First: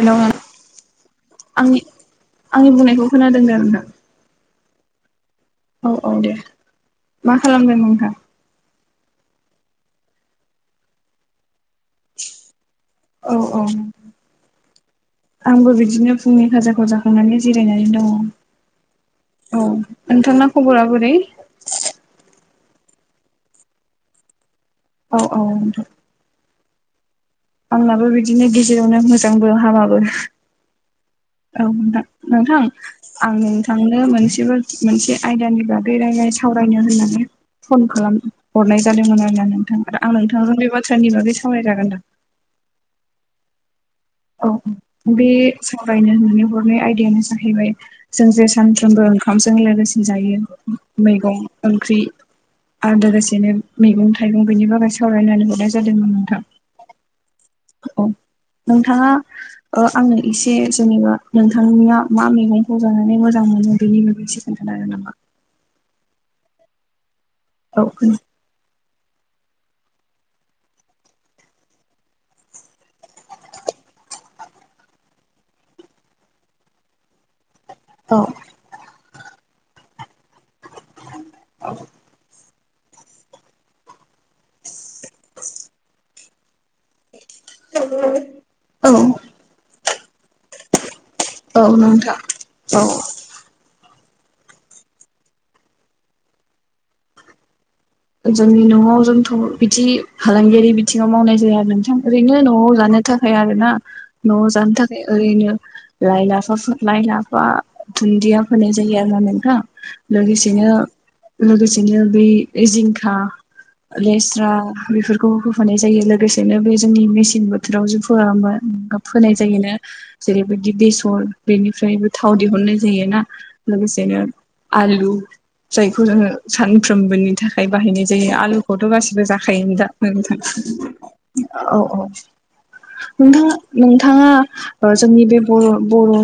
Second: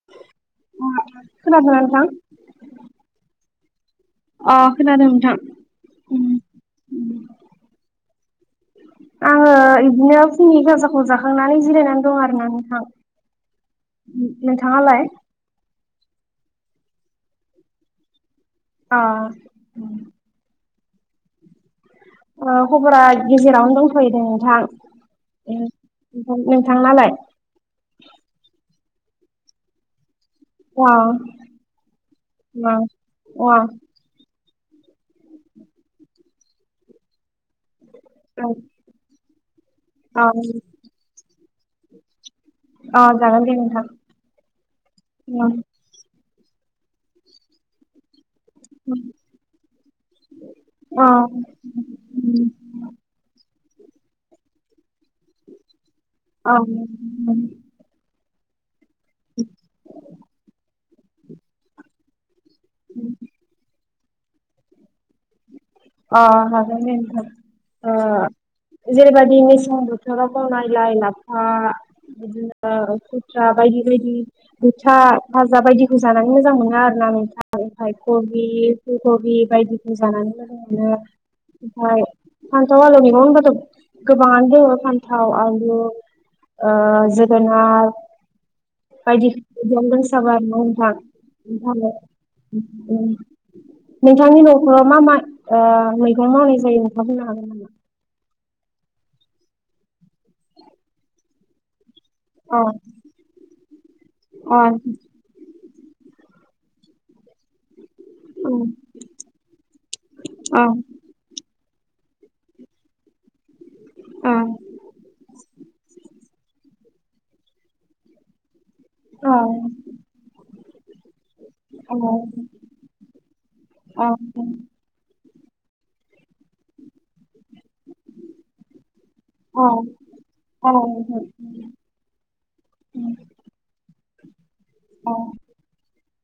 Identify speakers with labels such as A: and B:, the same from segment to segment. A: हेल'
B: खोनादोंना
A: आंनि
B: नोंथां?
A: आंनि बुंनायखौ खोनादों आरो ना
B: अ खोनादों नोंथां
A: दे। मा खालामदों नोंथां?
B: आङो इदिनो फुंनि गाजाखौ जाखांनानै जिरायनानै दं आरो ना नोंथां
A: औ औ
B: नोंथाङालाय?
A: आंबो बिदि नो फुंनि खाजाखौ जाखांनानै जिरायनानै दङ
B: अ
A: औ नोंथांना खबरा बोरै
B: ओ खबरा गेजेरावनो दंथयो नोंथां
A: औ औ
B: थांनालाय
A: आंनाबो बिदिनो गेजेरावनो मोजांबो हामाबो
B: अ
A: औ नोंथां नोंथां
B: अ
A: आं
B: अ
A: नोंथांनो मोनसेबो मोनसे आयदानि बागै रायलाय सावरायनो होननानै फन खालाम हरनाय जादोंमोन आरो ना। थां आरो आं
B: अ
A: नोंथांजों बे बाथ्रानि बागै सावरायजागोनदां
B: अ जागोन दे नोंथां।
A: औ औ बे
B: अ
A: सावरायनो होनानै हरनाय आयदायानो जाहैबाय जों जे सानफ्रोमबो ओंखामजों लोगोसे जायो
B: अ
A: मैगं ओंख्रि आदार मैगं थाइगं बेनि बागै सावरायनानै हरनाय जादोंमोन नोंथां औ नोंथाङा ओ आंनो एसे जेनेबा नोंथांनिया मा मैगं- खौ जानानै मोजां मोनो बेनि बेसे खोन्थानो आरो नामा
B: अ हागोन दे नोंथां
A: औ
B: ओ जेरैबायदि मेसें बोथोराव गायनाय लाइ लाफा बिदिनो खुथ्रा बायदि बायदि बोथा भाजा बायदिखौ जानानै मोजां मोनो आरोना नोंथां ओमफ्राय
A: औ
B: कबि फुल कबि बायदिखौ जानानै मोजां मोनो ओमफ्राय फान्थाव आलु मैगं होनबाथ' गोबाङानो दङ फान्थाव आलु ओ जोगोनार बायदि
A: औ
B: [unintelligible] नोंथां
A: औ नोंथां औ
B: [unintelligible] नोंथांनि न'खराव मा मा ओ मैगं मावनाय जायो नोंथांआ बुंनो हागोन नामा
A: जोंनि न'आव जोंथ' बिदि फालांगियारि बिथिङाव मावनाय जाया नोंथां ओरैनो न'आव
B: अ
A: जानो थाखाय आरोना न'आव जानो थाखाय ओरैनो लाय लाफोर लाय लाफा दुन्दिया फोनाय जायो आरो ना नोंथां
B: अ
A: लोगोसेनो लोगोसेनो बै जिंखा,
B: अ
A: लेस्रा बेफोरखौ होफानाय जायो लोगोसे बिदिनो बे जोंनि मेसें बोथोराव जे फोआ होनबा? फोनाय जायोना जेरैबायदि बेसर बेनिफ्रायबो थाव दिहुननाय जायोना। लोगोसेनो आलु जायखौ जोङो सानफ्रोमबोनि थाखाय बाहायनाय जायो आलुखौथ' गासिबो जाखायोनो दा नोंथां औ औ। नोंथां नोंथाङा जोंनि बे बर' बर'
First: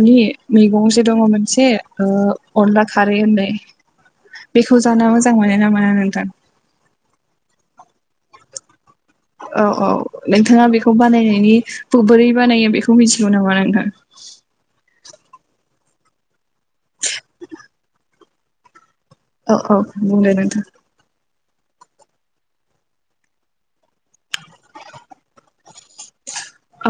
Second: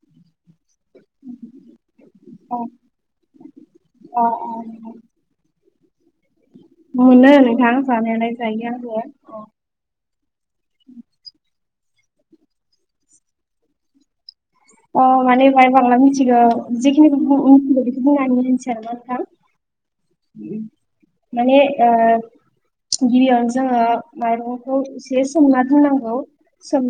A: मैगंजे दङ मोनसे अनला खारै होननाय बेखौ जानो मोजां मोनो नामा?
B: मोनो नोंथां जानायालाय जायो आरो।
A: औ औ नोंथाङा बेखौ बानायनायनि बोरै बानायो बेखौ मिथिगौ नामा नोंथां?
B: अ माने बाय बांला मिथिगौ जेखिनिखौ मिथिगौ बेखौ बुंनानै होनिसै आरोना नोंथां।
A: औ औ बुंलाय नोंथां।
B: माने ओ गिबियावनो जोङो माइरंखौ एसे सोमना दोननांगौ।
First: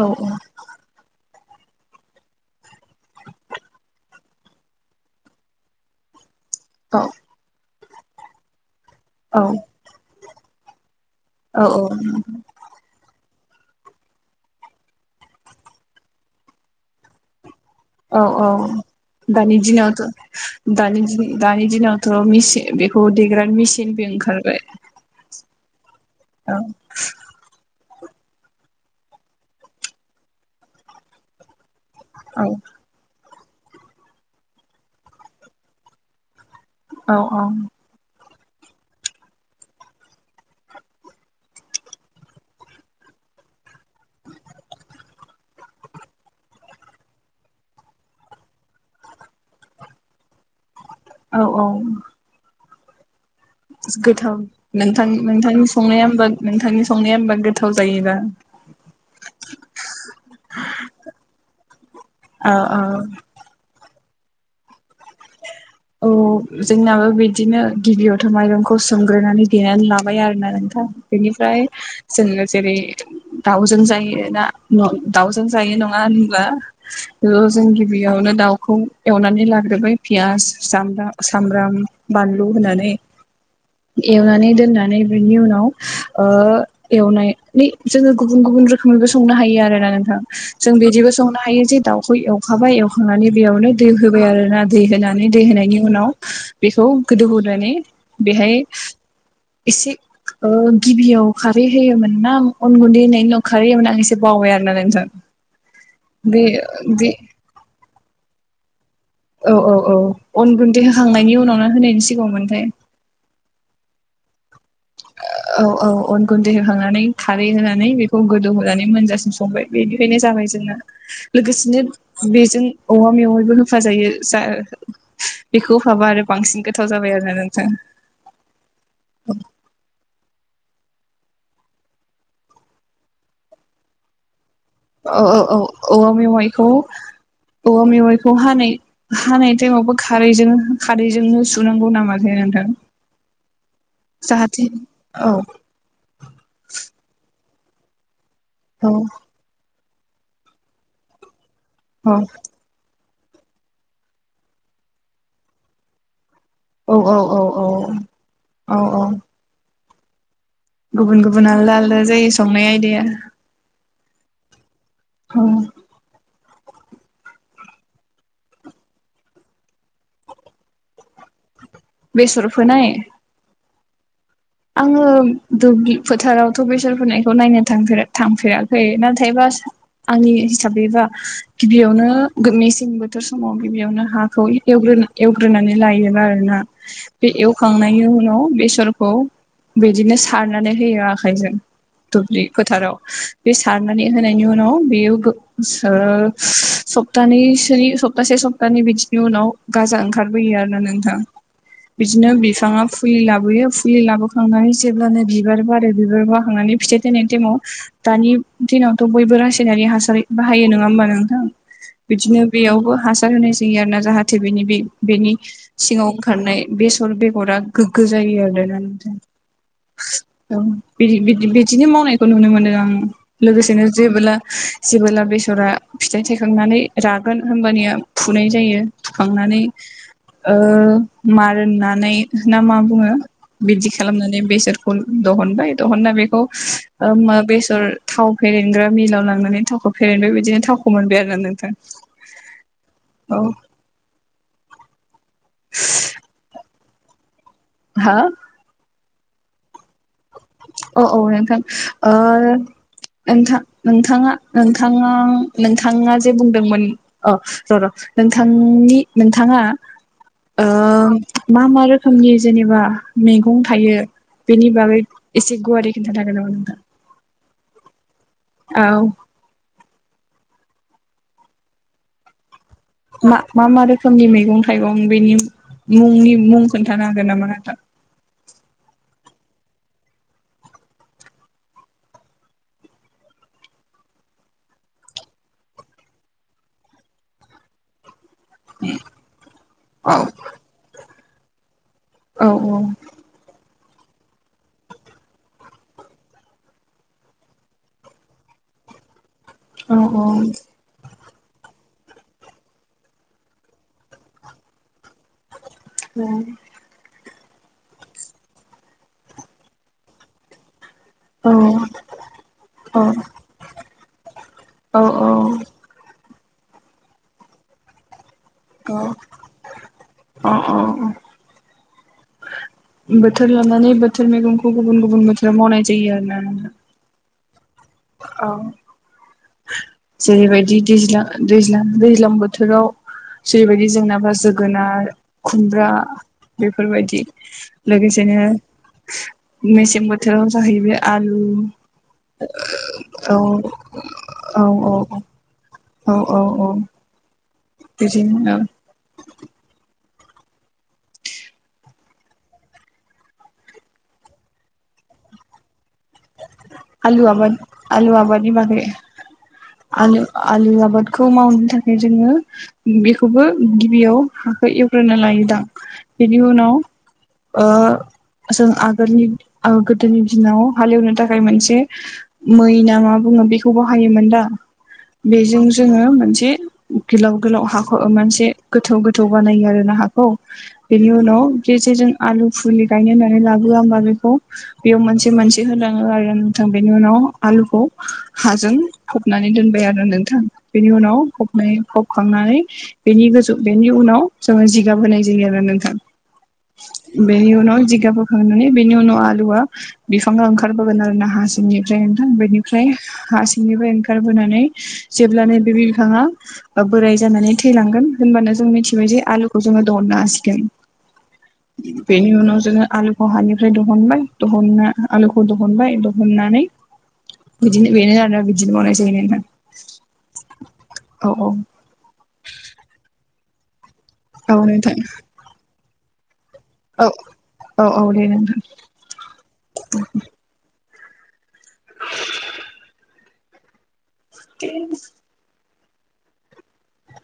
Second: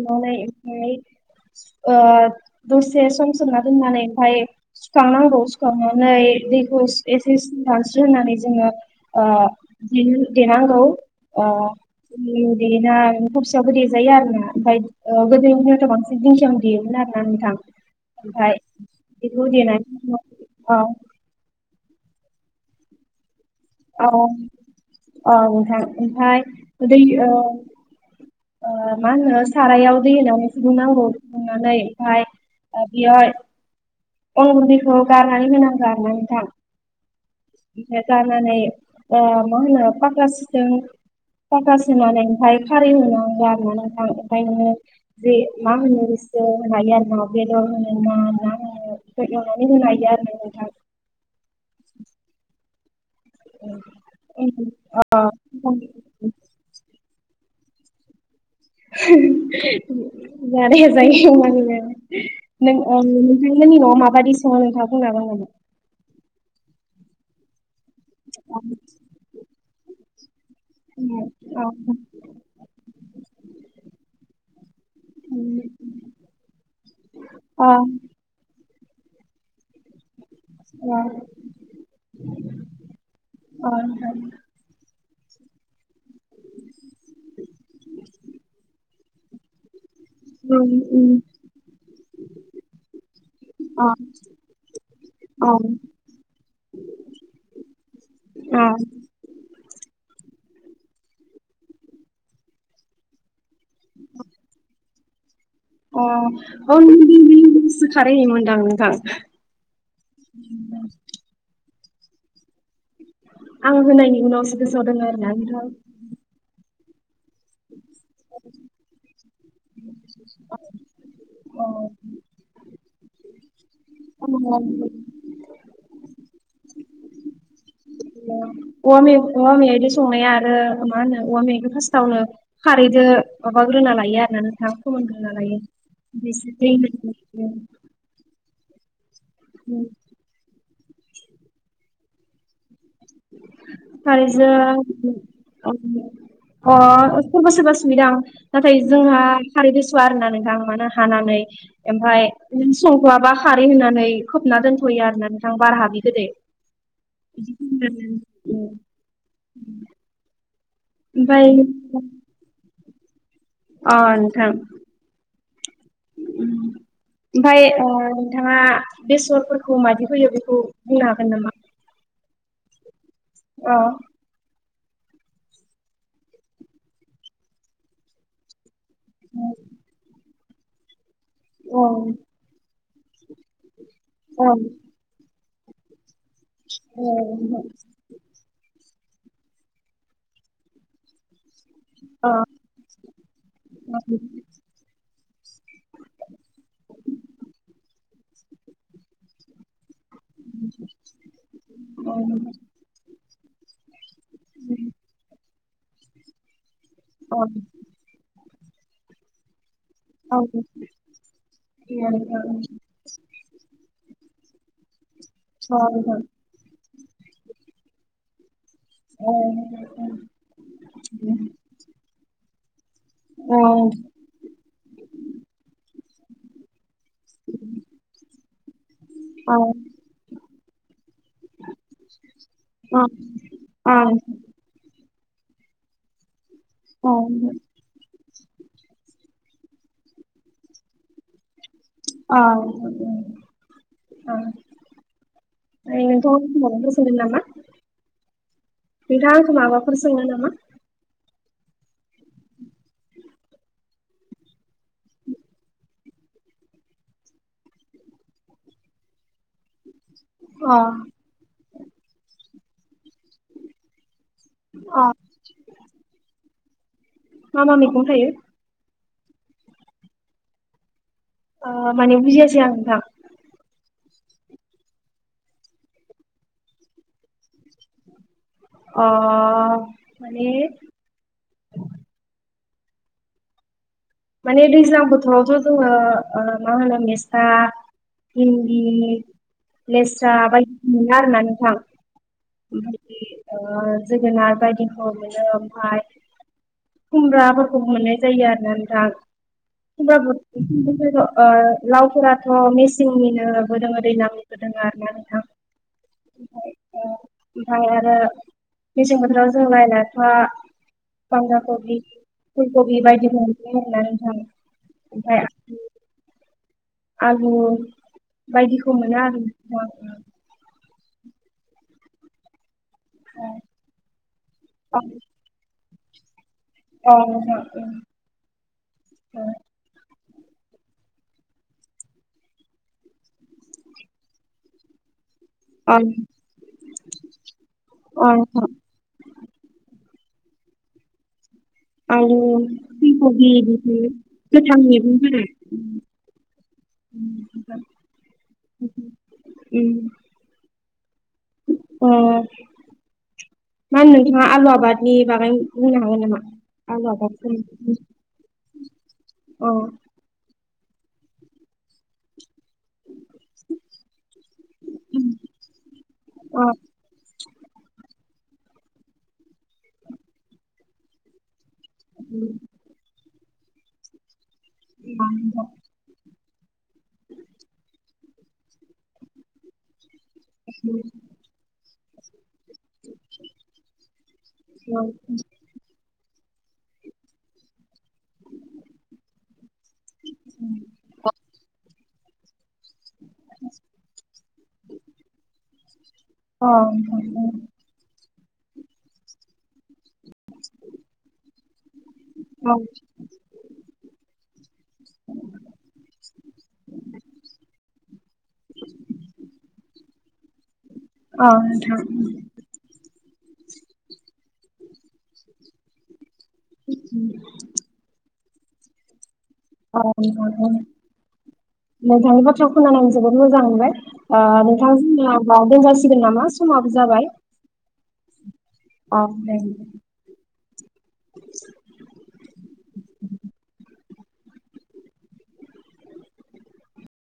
A: औ औ
B: ओमफ्राय दसे सम सोमना दोननानै ओमफाय सुखांनांगौ सुखांनानै दैखौ
A: औ
B: एसे सिदानस्रि होननानै जोङो देनांगौ। ओ
A: औ
B: देजायो आरो ना ओमफ्राय गोदोनिदिनावथ' बांसिन दिंखियावनो देयोमोन आरो ना नोंथां।
A: औ
B: ओमफाय
A: औ
B: बेखौ
A: दानि
B: देनानै
A: दिनावथ'
B: औ
A: दानि दानि दिनाव थ' मेसिन बेखौ देग्रा मेसिनबो ओंखारबाय।
B: ओमफ्राय
A: औ
B: दै ओ ओ मा होनो सारायाव दै होनानै फुदुंनांगौ फुदुंनानै
A: औ
B: [unintelligible] अन उन्दैखौ गारनानै होनांगौ आरोना नोंथां।
A: औ औ
B: होनानै ओ मा होनो [unintelligible] ओमफ्राय खारै होनांगौ आरोना नोंथां ओमफ्राय नोङो जे मा होनो होनो हायो आरोना बेदर होनोना ना होनो एवनानै होनो हायो आरो नोंथां।
A: औ औ। गोथाव नोंथां नोंथांनि संनाया होमबा नोंथांनि संनाया होमबा गोथाव जायोदा?
B: जानाया जायो [unintelligible]
A: औ
B: नों
A: औ
B: नोंथांमोननि न'आव माबायदि सङो नोंथाङा बुंना हागोन नामा?
A: औ जोंनाबो बिदिनो गिबियावथ' माइरंखौ
B: हागोन
A: सोमग्रोनानै देनानै लाबाय आरो ना। बेनिफ्राय
B: नामा?
A: जोङो जेरै दाउजों जायोना दाउजों जायो
B: अ
A: नङा होनब्ला बेयाव
B: अ
A: जों गिबियावनो दाउखौ एवनानै लाग्रोबाय पियास। सामबाम सामब्राम बानलु होनानै एवनानै दोननानै बेनि उनाव एवनानै जोङो गुबुन गुबुन रोखोमैबो संनो हायो आरोना नों थां जों बिदिबो संनो हायो जे दाउखौ एवखाबाय एवखांनानै बेयावनो दै होबाय आरोना दै होनानै दै
B: अ
A: होनायनि उनाव बेखौ गोदौहोनानै बेहाय
B: अ
A: एसे गिबियाव खारै होयोमोन ना अन गुन्दै होनाय उनाव खारै होयोमोन आं एसे बावबाय आरोना नोंथां।
B: अ
A: बे
B: अन
A: बे
B: खारै होयोमोनदां नोंथां।
A: औ औ औ अन गुन्दै होखांनायनि उनाव ना होनायनि सिगाङाव मोनथाय?
B: आं होनायनि उनावसो गोसोआव दङ आरोना
A: औ
B: नोंथां।
A: औ अन गुन्दै होखांनानै खारै होनानै बेखौ गोदौहोनानै मोनजासिम संबाय बेनिखायनो जाबाय जोंना
B: अ
A: लोगोसेनो बेजों औवा मेवाइबो होफाजायो जा बेखौ होफाबा आरो बांसिन गोथाव जाबाय आरोना नोंथां।
B: औवा मे औवा मेवायजो संनाया आरो मा होनो औवा मेवायखो फासतावनो खारैजो माबागोरना लायो आरो ना
A: औ औ औ औवा मेवाइखौ औवा मेवाइखौ हानै हानाय ताइमावबो खारैजों खारैजोंनो सुनांगौ नामाथाय नोंथां?
B: खारैजों
A: जाहाथे
B: [unintelligible]
A: औ
B: सोरबा सोरबा सुयोदां नाथाय
A: औ
B: जोंहा खारैदो सुवा आरो ना नोंथां मानो हानानै
A: औ
B: ओमफ्राय इदिनो संथआबा खारै होननानै खोबना दोनथ'यो आरो ना नोंथां बार हाबि गोदै।
A: औ औ औ। औ औ
B: [inaudible]
A: गुबुन गुबुन आलदा आलदा जायो संनाय आयदाया।
B: अ नोंथां।
A: औ।
B: उम ओमफाय ओह नोंथाङा बेसरफोरखौ मादि होयो बेखौ बुंनो हागोन नामा?
A: बेसर फोनाय?
B: औ।
A: आङो दुब्लि फोथारावथ' बेसर फोनायखौ नायनो थांफेरा थांफेरा फोयो नाथायबा सा आंनि हिसाबैबा गिबियावनो गो मेसें बोथोर समाव गिबियावनो
B: अ
A: हाखौ एवग्रोना एवग्रो ग्रोनानै लायो आरोना बे एवखांनायनि उनाव बेसरखौ बिदिनो सारनानै होयो आखाइजों।
B: अ
A: दुब्लि फोथाराव बे सारनानै होनायनि उनाव बेयो गो सोर सप्तानैसोनि सप्तासे सप्तानै बिदिनि उनाव गाजा ओंखा खारबोयो आरो ना नोंथां बिदिनो बिफाङा फुलि लाबोयो फुलि लाबो हांनानै जेब्लानो बिबार बारो बिबार बारखांनानै फिथाइ थाइनायनि टाइमाव दानि दिनावथ बयबो रास सायनारि हासार
B: अ
A: बाहायो नङा होमबा नोंथां
B: अ
A: बिदिनो
B: औ
A: बेयावबो हासार होनाय जायो आरोना। जाहाथे बेनि बे बेनि सिङाव
B: नोंथाङा समावनो
A: ओंखारनाय बेसर बेगरा गोग्गो जायो आरो। बायना नोंथां औ बिदि बिदि बिदिनो मावनायखौ नुनो मोनदों आं। लोगोसेनो जेबोला जेबोला बेसरा फिथाइ थाइखांनानै रागोन होमबानिया फुनाय जायो थुखांनानै ओह मारान नानाय नामा बुङो बिदिखो? खालामनानै बेसरखौ दहनबाय दहनना बेखौ ओह मा बेसर थाव फेरेनग्रा मिलाव लांनानै थावखौ फेरेनबाय बिदिनो थावखौ मोनबाय आरो ना नोंथां।
B: अह उम
A: औ
B: ओं। [unintelligible] नामा
A: हो?
B: नोंथाङा आंखो माबाफोर सोंनो नामा?
A: हो ओह नोंथां नोंथाङा नोंथाङा नोंथाङा जे बुंदोंमोन औ र' र' नोंथांनि नोंथाङा
B: अ
A: ओम मा मा रोखोमनि जेनेबा मैगं थायो? बेनि बागै
B: अ
A: एसे गुवारै खिन्थानो हागोन नामा नोंथां?
B: मा मा मैगं थायो?
A: औ।
B: ओह माने बुजियासै आं? नोंथां
A: मा मा मा रोख खोमनि मैगं थाइगं बेनि मुंनि मुं खोन्थानो हागोन नामा आदा?
B: अह माने माने दैज्लां बोथोरावथ' जोङो ओह मा होनो मिस्ता भिन्दि
A: औ
B: लेस्रा बायदिखौ मोनो आरो ना नोंथां
A: औ औ।
B: ओमफ्राय जोगोनार बायदिखौ मोनो ओमफाय खुमब्राफोरखौ मोननाय जायो आरो ना थां
A: औ
B: होमबाबो [unintelligible] ओ लावफोराथ' मेसिंनिनोबो दोङो दैलांनिबो दोङो आरोना नोंथां।
A: औ।
B: ओमफाय आरो मेसें बोथोराव जों लाय लाफा
A: औ
B: बान्दा कबि फुल कबि बायदिफोर [unintelligible]
A: औ
B: ओमफाय आलु बायदिखौ मोनो आरो नोंथां।
A: औ औ बोथोर लानानै बोथोर मैगंखौ गुबुन गुबुन बोथोराव मावनाय जायो आरो ना नोंथां।
B: औ।
A: औ। जेरैबायदि दैज्लां दैज्लां दैज्लां बोथोराव जेरैबायदि जोंनाबा जोगोनार खुमब्रा
B: अ
A: बेफोरबायदि
B: अ
A: लोगोसेनो मेसें बो थोराव जाहैबाय आलु।
B: आलु फुल
A: औ
B: कबि बेफोर
A: औ
B: गोथां
A: औ
B: मेगं फोरा उम।
A: औ औ औ। बिदिनो ओं।
B: उम। ओ मा होनो नोंथाङा आलु आबादनि बागै बुंनो हागोन नामा?
A: आलु आबाद आलु आबादनि बागै
B: औ
A: आलु आलु आ बादखौ मावनो थाखाय जोङो बेखौबो गिबियाव हाखौ एवग्रोना लायोदां बेनि
B: औ अ
A: उनाव ओ जों आगोलनि गोदोनि दिनाव हालेवनो थाखाय मोनसे मै ना मा बुंङो बेखौ बाहायोमोन दा बेजों
B: नोंथां
A: जोङो मोनसे गोलाव गोलाव हाखौ मोनसे गोथौ गोथौ बानायो आरो ना हा औ। बेनि उनाव गेजेजों आलु फुलि गायनो होननानै लाबोआ होमबा बेखौ
B: औ
A: बेयाव मोनसे मोनसे होलां ङो आरो नोथां बेनि उनाव आलुखौ हाजों फबनानै दोनबाय आरो नोंथां बेनि उनाव फबनाय फबखांनानै बेनि गोजौ बेनि उनाव जोङो जिगाब होनाय जायो आरो नोंथां।
B: औ
A: बेनि उनाव जिगाब होखांनानै बेनि उनाव आलुवा बिफां ओंखारबोगोन आरोना हा सिंनिफ्राय नोंथां बेनिफ्राय हा सिंनिफ्राय ओंखारबोनानै जेब्ला बे बिफाङा बोराय जानानै थैलांगोन होनबानो जों मिथिबाय जे आलुखौ जोङो दहननो हासिगोन।
B: नोंथां
A: बेनि उनाव जोङो आलु हानिफ्राय दहनबाय दहनना आलुखौ दहनबाय मोननानै बिदिनो बेनो आरोना बिदिनो मावनाय जायो नोंथां।
B: औ
A: औ
B: नोंथांनि बाथ्राखौ खोनानानै जोबोद मोजां मोनबाय। ओ
A: औ औ
B: नोंथां जोंनिया ओ दोनजा जासिगोन नामा? समाबो
A: औ
B: जाबाय
A: औ औ दे
B: अ दे। [inaudible]
A: [unintelligible]